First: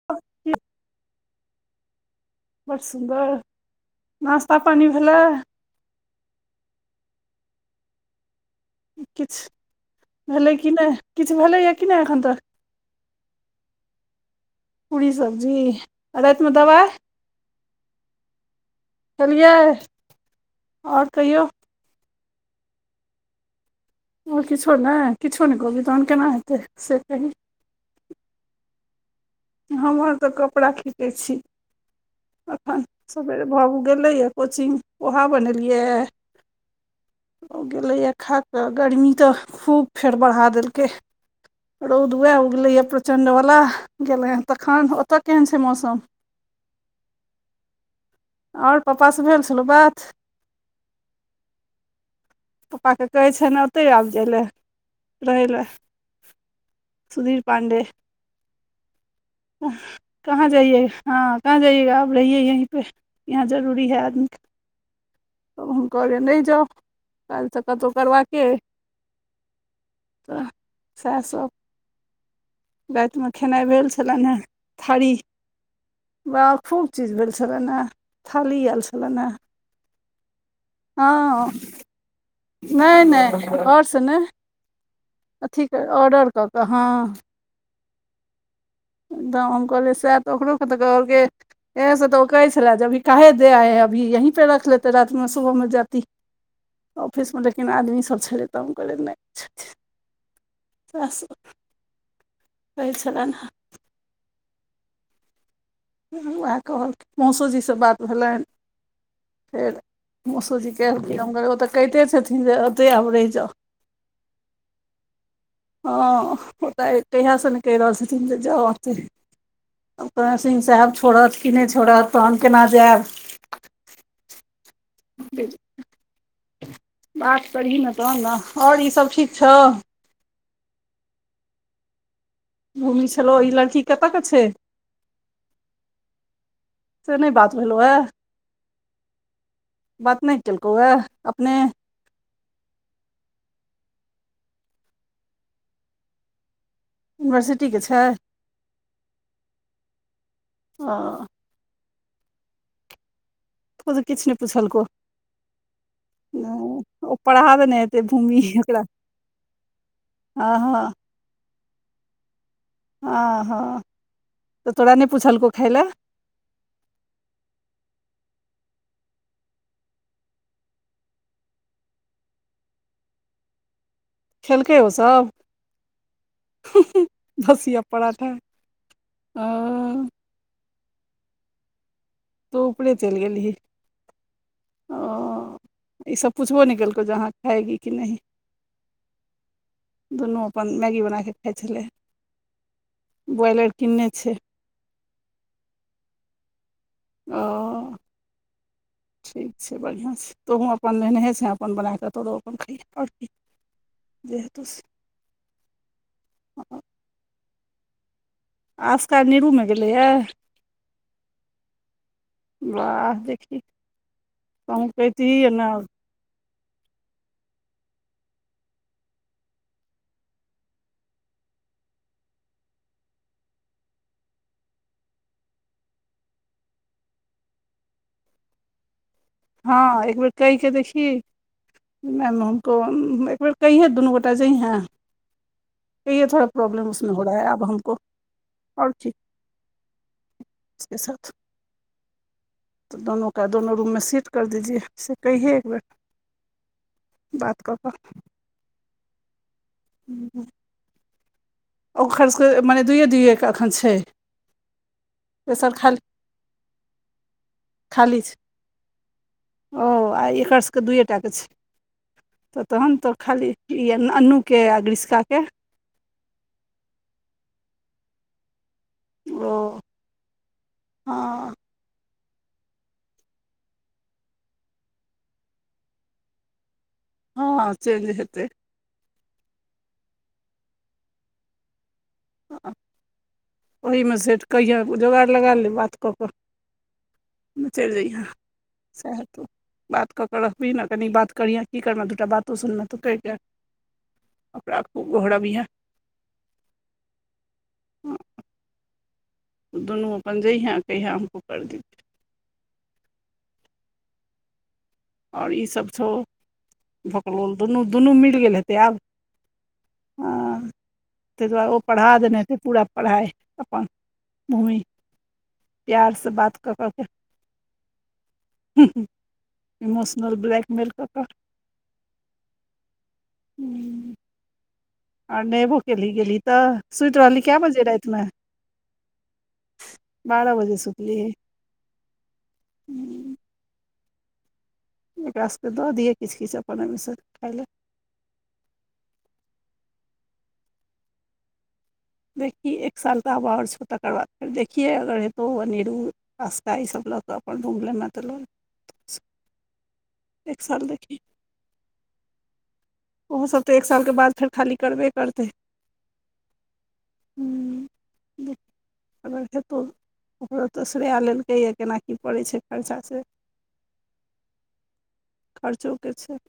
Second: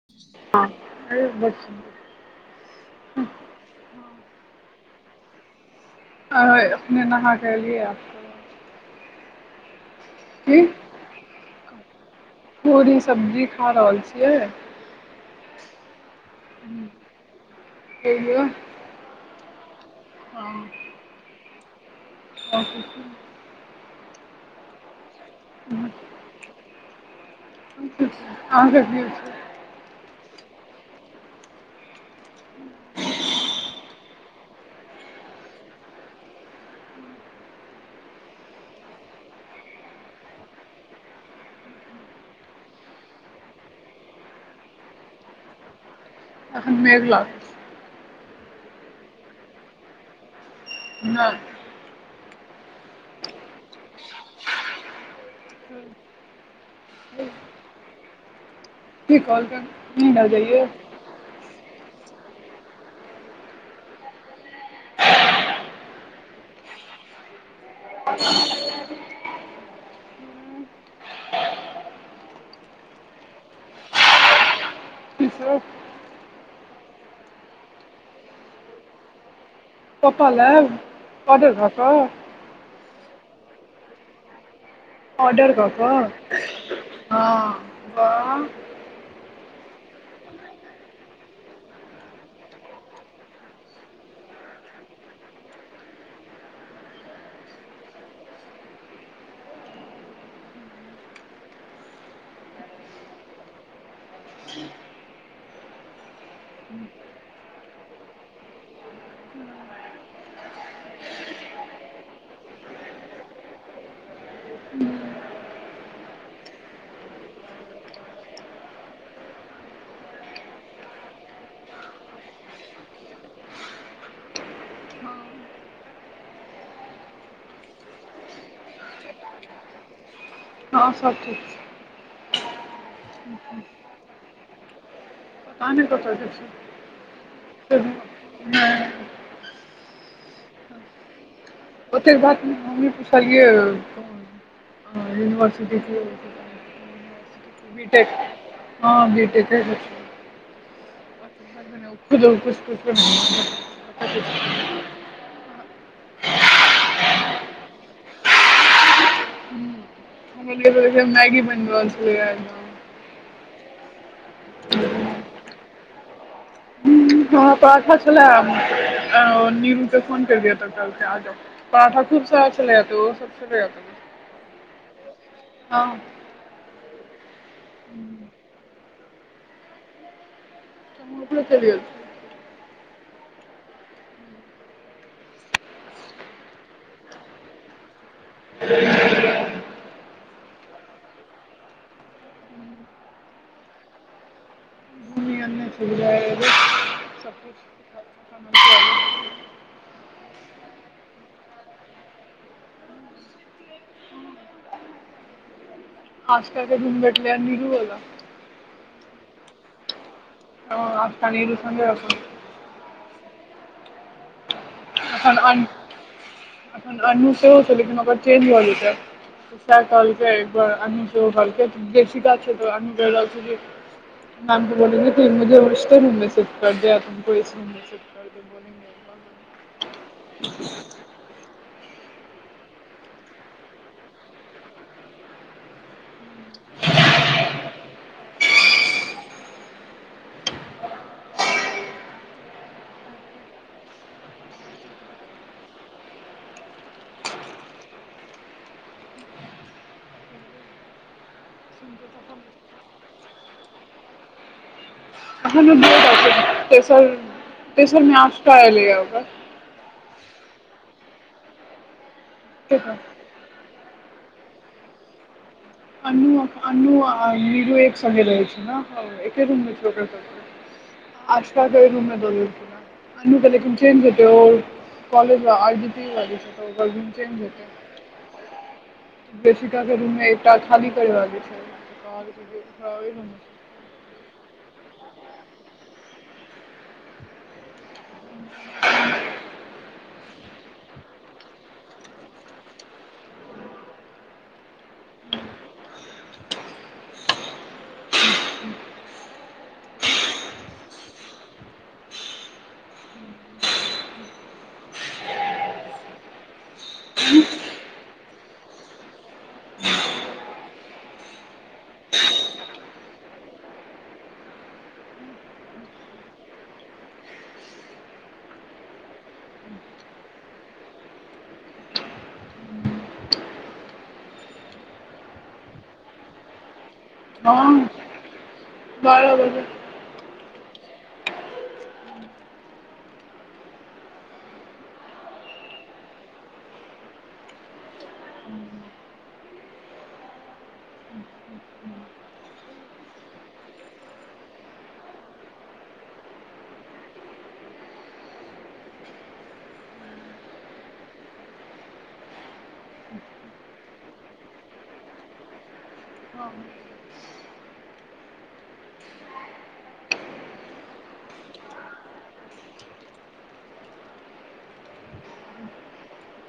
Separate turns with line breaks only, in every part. [inaudible]
बड़ सुन्दर, [inaudible] नाश्ता पानी भेलै।
है अखने नहाके एलियैए।
किछ [inaudible] भेलै
की
कि नै, किछ भेलै या कि नै एखन तक।
पूरी सब्जी खा रहल छियै।
पूरी सब्जी आ रातिमे दबाइ। [unintelligible]
तैयो। [unintelligible]
खेलियै आओर कहियौ। [unintelligible]
आओर किछो नै। [inaudible]
आओर किछो नहि किछो नहि कहबि तहन केना हेतै से कही। [unintelligible]
अहाँके कि होइ छै। [unintelligible]
हम आर तऽ कपड़ा खीचै छी। [unintelligible] अखन सबेरे बाबू गेलै या कोचिंग, पोहा बनेलियै। [unintelligible] ओ गेलैए खा कऽ गर्मी तऽ खूब फेर बढ़ा देलकै। [unintelligible] रौद वएह उगलै या प्रचंडवला। [unintelligible] गेलै हँ तखन ओतऽ केहन छै मौसम। [unintelligible]
अखन मेघ लागल। [unintelligible]
आओर पप्पा से भेल छलो बात। [unintelligible]
नहि। [unintelligible]
[unintelligible] पप्पाके कहै छनि, ओतहि आब जाय लेल रहै लेल। सुधीर पांडे। [unintelligible]
की कहलकै नीन्द आबि
कहाँ जाइए। [unintelligible] हँ कहाँ जाइएगा आप रहियए यही पे यहाँ जरूरी है आदमीे। [unintelligible] तब हम कहलियनि, नहि जाउ, काज तऽ कतौ करबाके अइ। तऽ सएह सब रातिमे। [unintelligible] खेनाइ भेल छलनि हेँ थारी। [unintelligible]
हूँ। [unintelligible]
बा खूब चीज भेल छलनि, थाली एल छलनि हेँ।
पप्पा लेए
हँ
ऑर्डर भऽ कऽ। [unintelligible]
नहि नहि घर से नहि। [unintelligible]
ऑर्डर
अथी
कऽ कऽ
ऑर्डर कऽ
हँ बाह। [unintelligible]
एकदम हम कहलियै सएह तऽ ओकरके त कहलकै। [unintelligible] एँ, से तऽ ओ कहै छलै जे अभी काहे दे आए, अभी यहीं पे रखि लेते, रातिमे सुबहमे जाइत। ऑफिसमे लेकिन आदमीसभ छलै तऽ हम कहलिय नै। [unintelligible] सेह सब। [unintelligible] कहै छलनि हे। [unintelligible] उएह कहलखिन, मौसोजीसँ बात भेलनि। फेर मौसोजी कहलखिन, हम कहलियै, ओतऽ कहिते छथिन जे ओतै आब रहि जाउ। [unintelligible] हँ, ओ तऽ कहिया सँ ने कहि रहल छथिन जे जाउ, आब चलि। हम कहलियनि, सिंह साहेब छोड़त कि नहि छोड़त, तहन केना जायब। [unintelligible] बात करही न तहन न आओर ईसभ ठीक छौ। [unintelligible]
हँ सब ठीक छै। [unintelligible]
भूमी छलो ई लड़की कतऽ के छै। [unintelligible]
पता नहि कतऽ गेल छै
से नहि बात
से
भेलोए। [unintelligible]
नहि
बात नहि केलकोए अपने। [unintelligible]
ओतेक बात नहि हम पुछलियै यूनिवर्सिटी [unintelligible]
युनिवर्सिटी के
बी टेक
छैय‌।
हँ बी टेके
ओंऽ
खुदे ऊ पूछते से नाइ हयात
ओ त किछु नहि पुछल को नै ओ पढ़ा देने हेतै भूमि ओकरा
[unintelligible]
हँ हँ
मैगी बनब ऐल छलिये
ह हँ तऽ तोरा नहि पूछलको खैला
ह त अच्छा छलै अओ नीरू के फोन केलिए तऽ कहलकै आ जाओ पराठा खूब सारा छलेए, तऽ ओहो सब छलेए तऽ।
खेलकै ओ सब हुं हुं भसिया पड़ाठा आ
हमहु ऊपरे‌ चेल गेल। छलियै
तोऽ ऊपरे चलि गेलहि। ओ ई सब पुछबो नहि केलकौ जे अहाँ खाऐगी कि नहि।
[unintelligible]
दुनू अपन मैगी बना कऽ खाइ छलै। ब्रॉयलेट कीन्ने छैय।
[unintelligible]
ओ
सबकिछु
ठीक छै बढ़िआँ छै तोहूँ अपन एनहे छै। अपन बना कऽ तोरो अपन खइह आर कि जे हतो से
आस्था के रूम भटलै निरू बला
आस्था नीरूमे गेलैए
ह आस्था नीरू संगे अपन
बाह देखि कनि कहितही नऽ
अखन अन्नु सेहो छै। लेकिन ओकर चेंज भऽ जेतैय। से कहलकै अन्नु सेहो कहलकै [unintelligible] मैम के बतैलकै मुझे इस रूम में सेट कर दिया तुमको इस रूम में सेट [inaudible]
ह एक बेर कहि के देखि। कि मैम हमको एक बेर कहहि है दुनू गोटा जइहै। कइहै थोरा प्रॉब्लम उसमे हो रहा है अब हमको ओर ठीक इसके साथ दुनू के दुनू रूम मे सीट कर दीजिय से कइहै एक बेर बात कऽ कऽ हु ओखर सके मने दुइए दुइएके अखन छैय।
[unintelligible] तेसर तेसरमे
खाली छै
आठ टा एले यै ओकर
ओ आ एकर सबके दुए टा के छै तऽ तहन तऽ खाली ई अन अन्नूके आ ग्रिस्का के
अन्नु अन्नु आ नीरू एक संगे रहै छै नऽ हँ एके
ओ
रूम में छय ओकरा सब के
हँ
आस्था के रूममे दुनू अन्नु तऽ लेकिन चइल जैते ओ कॉलेज में आइ जी टी लागए छै। तऽ चैल जैते
हँ चेंज हेतै
जसिका के रूम में एकटा खाली करेबा के छैए। कहलकै [unintelligible]
ओहिमे सेट कहिये जोगाड़ लगा ले बात कऽ कऽ तु चलि जइहे सेह तऽ बात कऽ के रहबही ने कनि बात करिहे की करबै दूटा बातो सुनबेऽ तऽ कहि कऽ ओकरा खूब गोहरबिहे दुनू अपन जइहे कयहे हमको कर दतै ओर ईसब छौ भकलोल दुनू दुनू मिल गेल हेतै आब अम्म तइ दुआर ओ पढ़ा देने हेते पूरा पढ़ाई अपन भूमि प्यार से बात कऽ कऽ केऽ इमोशनल ब्लैकमेेल कऽ कऽ आर नेहेबो केलिह गेलीह तऽ सुइत रहली काए बजे राइत
हँ
में
बारह बजे
बारह बजे सुतली एकरा स केऽ दऽ दियै किछ किछ अपन ओइमें से खाय ले। देखही एक साल तऽ आब और छौ तकर बाद फेर देखियै अगर हेतौ अनिरु आस्ता इ सब लऽ कऽ अपन रूम लेमे तऽ ल एक साल देखी उहो सब तऽ एक साल कऽ बाद फेर खाली करबे करतै।
हँ
हम्म, अगर खेतो ओकरो तऽ श्रेया लेलकै यऽ केना कीऽ पड़ै छैय खर्चा से खर्चोे केऽ छै।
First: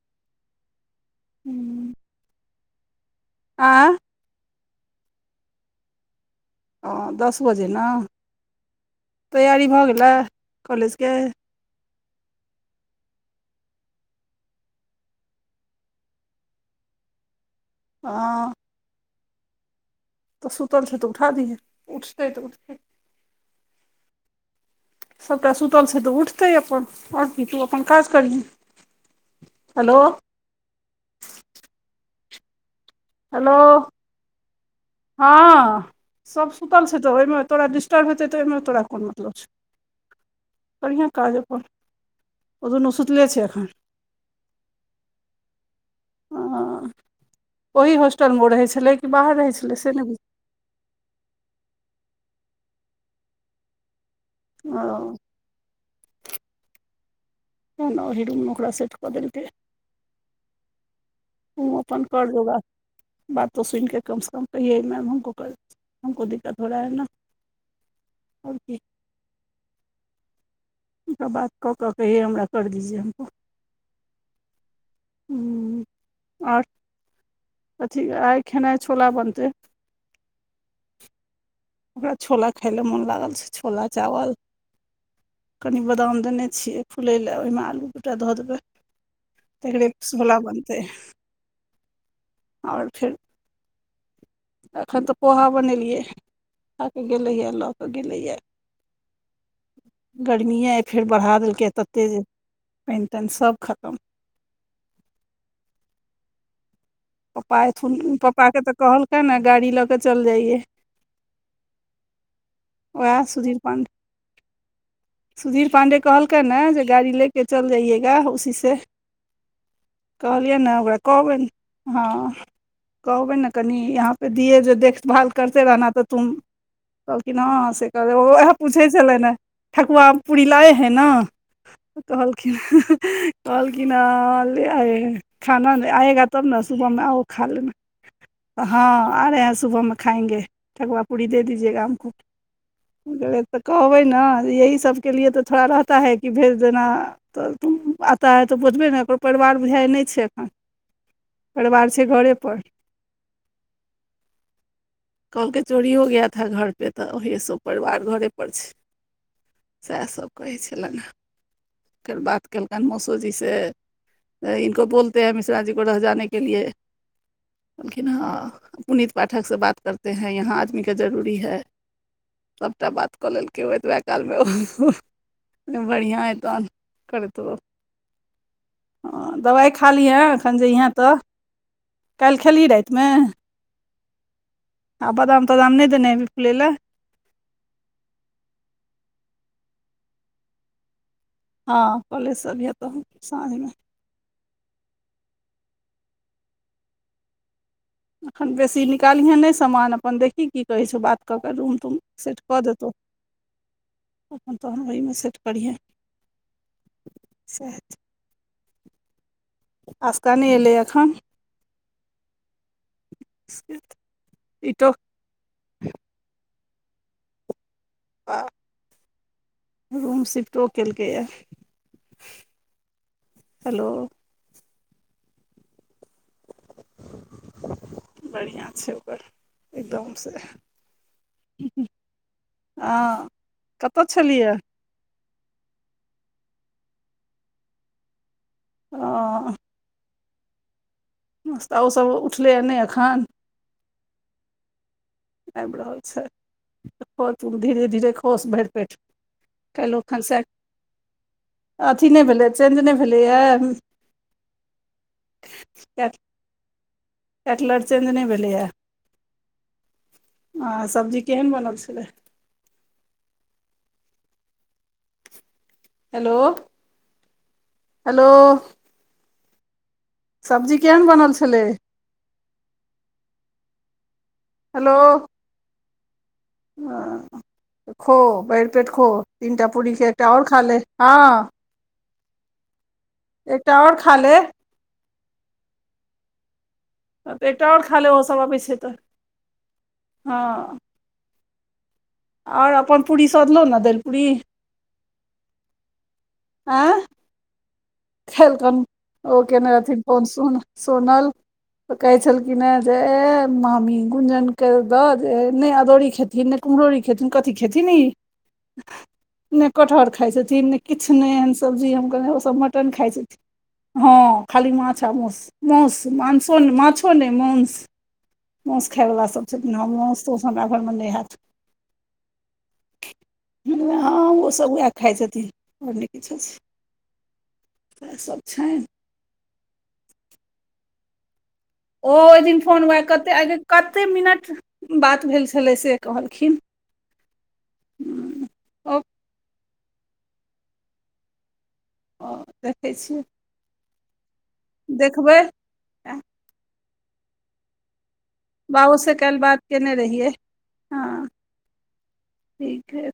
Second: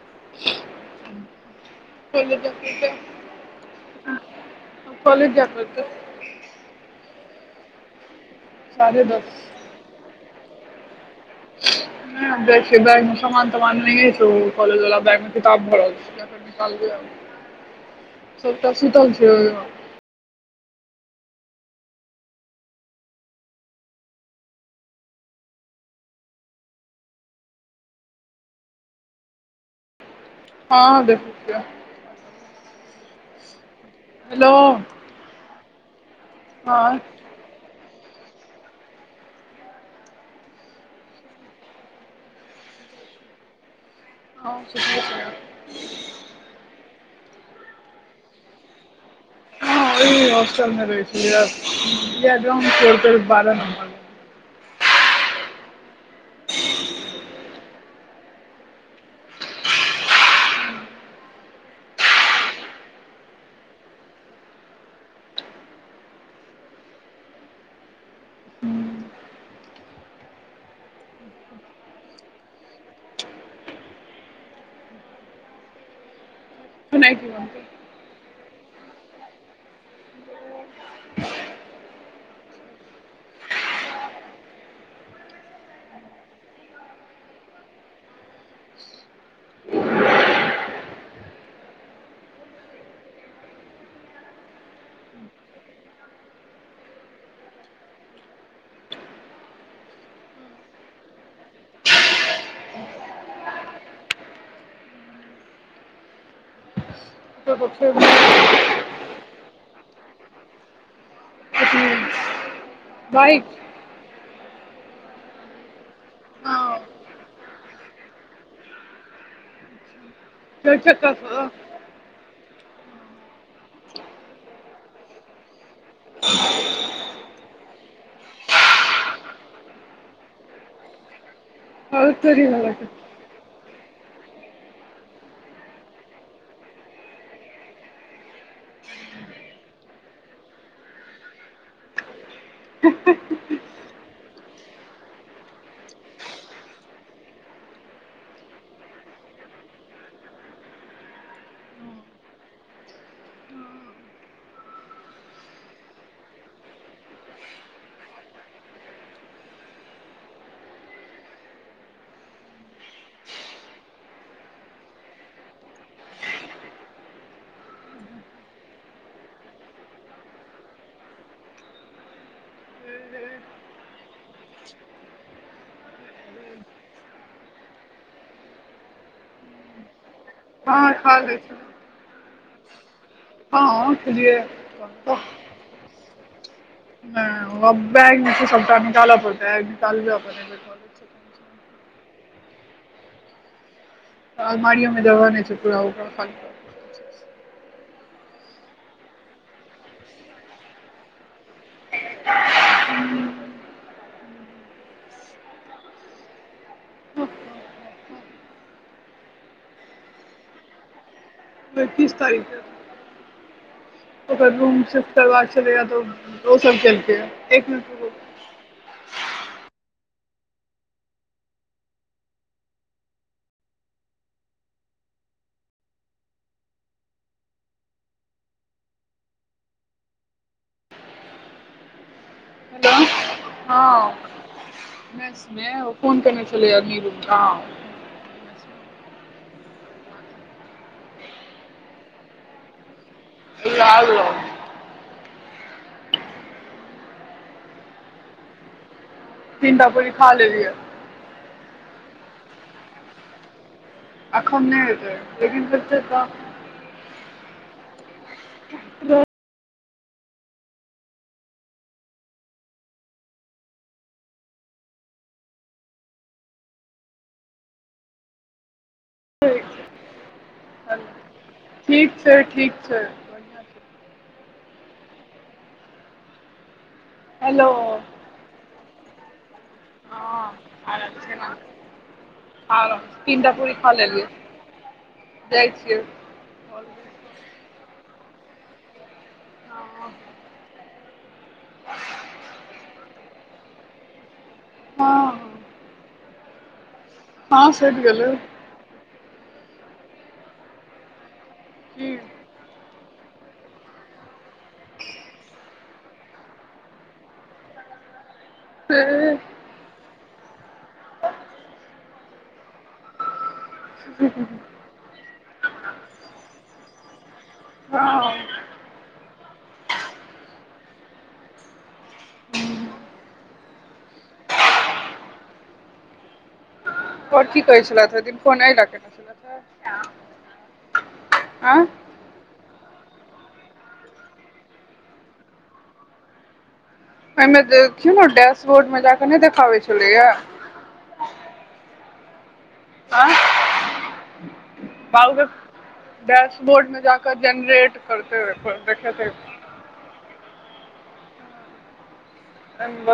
हम्म।
[unintelligible]
आँ
कॉलेज जय परतैय।
ओ दस बजे न
साढ़े दस
तैयारी भऽ गेलै कॉलेज केऽ
जाय छिये बैग में समान तमान नहिये छौ कॉलेज वला बैग में किताब भरल निकालबै आब
हँ
सबटा सुतल छै
तऽ सुतल छैे तऽ उठा दिहे उठतै तऽ उठतै सबटा सुतल छै तऽ उठतै अपन और की तू अपन काज करिहें हलो
हँ [inaudible]
हेलो
हेलो
हँ सब सुतल
हँ
छै तऽ ओयमे तोरा डिस्टर्ब हेतै तऽ ऐमे तोरा कोन मतलब छौ बढ़ियाँ काज अपन ओ दुनू सुतले छै अखन।
हँ सुतले छै।
अँ ओही होस्टल मे ओ रहै छलै की बाहर रहै छलै
हँ
से नहि
ओही होस्टल मे रहै छलैये, येह ड्राम फोरटल बारह नंबर
ओ तें न ओही रूम में ओकरा सेट कऽ देलकैये। उँ अपन कर दूगा बातो सुइन केऽ कम स कम कहियै मैम हमको कल हमको दिक्कत हो रहा है न। अब की तऽ बात कऽ केऽ कहियै हमरा कर दिजिये हमको उम्म और
सुनैय छी अहाँके
अथी आय खेनाय छोला बनतैय ओकरा छोला खायले मोन लागल छै छोला चावल कनि बदाम देने छियै फुलैले, ओयमें आलू दूटा धऽ देबै। [unintelligible] बला बनतै आर फेर ऐखन तऽ पोहा बनेलियै खाऽ कऽ गेलै ये लऽ कऽ गेलै ये। र्गमी ऐ आइ फेर बढ़ा देल के तते जे पइन तइन सब खतम
ओकर
पप्पा ऐथुन
पक्षे
पप्पा के तऽ कहलकन है गाड़ी लऽ कऽ चल जाइये।
अथी
ओहे
बाइक
सुधीर पाण्डे सुधीर पाण्डे कहलकन
हँ
है जे गाड़ी लेऽ के चल जाइयएगा उसी सै। कहलियन है
चारि
ओकरा
चक्का
कहबैन
सँ
हाँ कहबयन ना कनी यहाँपे दियै जे देखभाल करते रेहना तऽ तुम कहलखिन हाँ हाँ से कहबै ओ ओहे पुछय छलन है। ठकुआ और पूरी लाऐ है ना
बहुत चोरी
कहलखिन।
भऽ गेल
कहलकिन हां -हा ले आऐ खाना ना आएगा तब ना सुबहमे आउ खा लेना। हाँ आ रहे हैं सुबहमे खाएंगे ठकुआ पूरी दे दिजिएगा हमको गेलय तऽ कहबय ना यही सबके लिए तऽ थोड़ा रहता है कि भेज देना तऽ तू आता बुझबय ना ओकर परिवार बुझाइ ये नै छै एखन परिवार छय घरे पर कहलकै चोरी हो गया था घर पे तभीऐ सै परिवार घरे पर छय सैहसब कहैय छेलन है फेर बात केलकन मौसोजीसै। इनको बोलते है मिश्रा जी को रह जाने के लिए कहखिन हाँ पुनित पाठकसे बात करते हैं यहाँ आदमीका जरूरी है सबटा बात कऽ लेलकै ओ ओतवै कालमे बड़िया एत तहन करत रहो हा दबाइ खा लिहें एखन जहियै
हँ
तऽ
खा लै
काइल खेलहीन राइतमे
हाँ खेलियै कहलीयो तो
बदाम नैय देनेहेबहि फुलैले
नैय ओ बैंग में छै सबटा निकालाअ पड़तै अय निकालिय बनेबै त
हाँ कॉलेज से अभीय तहन साँझमे
अलमारियोमे जगह नैय छउ पुड़ा उपर तक
एखन बेसी निकालिहै नैय सामान अपन देखही की कहैय छौउ बात कऽ कऽ रूम सेट कऽ देतउ
हू
अपन तहन ओइमे सेट करिहै सैहेत। आसिका नै एलै अखन
नै तीस तारीकके
सीटो
आउत ओकर रूम छै केओ एल छलैया त ओ सब केलकयै एक मिनट रुकु
आ रूम शिफ्टो केलकैयै हेलो बड़ियाँ छै ओकर एकदमसै
हेलो
आ कतऽ छलिऐ
उनैस मे ओ फोन केने छलैये नीरू गांव
अ ह नस्ता ओ सब उठलैयै नैय ऐखन
इ आ [unintelligible]
आइब रहल छैत कर तु धीरे धीरे खोस भैर पेट
तीनटा
काइलो
पूरी खा
खनसै
लेलियै
अथी नैय भेलयै चेंज नैय भेलयै
एखन नैय हेतैय लेकिन पैसा तऽ
कैटलर चेंज नै भेलैये
रहै
आ सब्जी केहन बनल छलैय हेलो हेलो सब्जी केहन बनल छलै?
ठीक छै ठीक छै। बढ़िआँ छै
हेलो। हं।
हेलो।
खो भैर पेट खो, तीनटा पुरी छै
हँ
एकटा और खा ले, हाँ।
खाले, तीनटा पुरी
एकटा
खा
आओर
लेलियै,
ले
जाइ छियौ।
तऽ एकटा और खा ले ओहो सब अबै छै तऽ हाँ।
[inaudible]
और अपन पूरी सधलहो न दैल पुरी।
हाँ।
एं?
हँ सुति गेलै।
कैलखन ओ केने रहथिन फोन सो सोनल त
की
कहै छल खिन कि नहि दे ए मामी गुजन के दै दियौन वैह खेथिन ने। कुम्हरोरी खेथिन कथि खेतिन ई
से
ने कटहर खाइ छथिन ने किछु ने एहन सब्जी हम कहै ओ सभ नै तखैन खाइ छथिन हँ खाली माछ आ मौस। मांस मासो माछो नै मांस।
हां।
मासु खायवला सभ छथिन हँ मासु तुस हमरा घरमे नै हैत। हँ ओसभ उएह खाइत छथिन और नै किछो।
और की कहै छलैथ ओहि दिन
सभ
फोन अहि ले
छनि
केने छलैथ हे।
ओ ओहि दिन फोन वैह कतेक आइ कते मिनट बात भेल छलै से कहलखिन।
एहिमे देखियौ ने डैशबोर्ड
ओ
में जाके नहि देखाबै छलैये।
हां देखै छियै।
बाद
देखबै
मे डैशबोर्ड मे जाके जनरेट करतै।
बाबू से
देखेतै
काल्हि बात केने रहियै, हँ, ठीक अछि।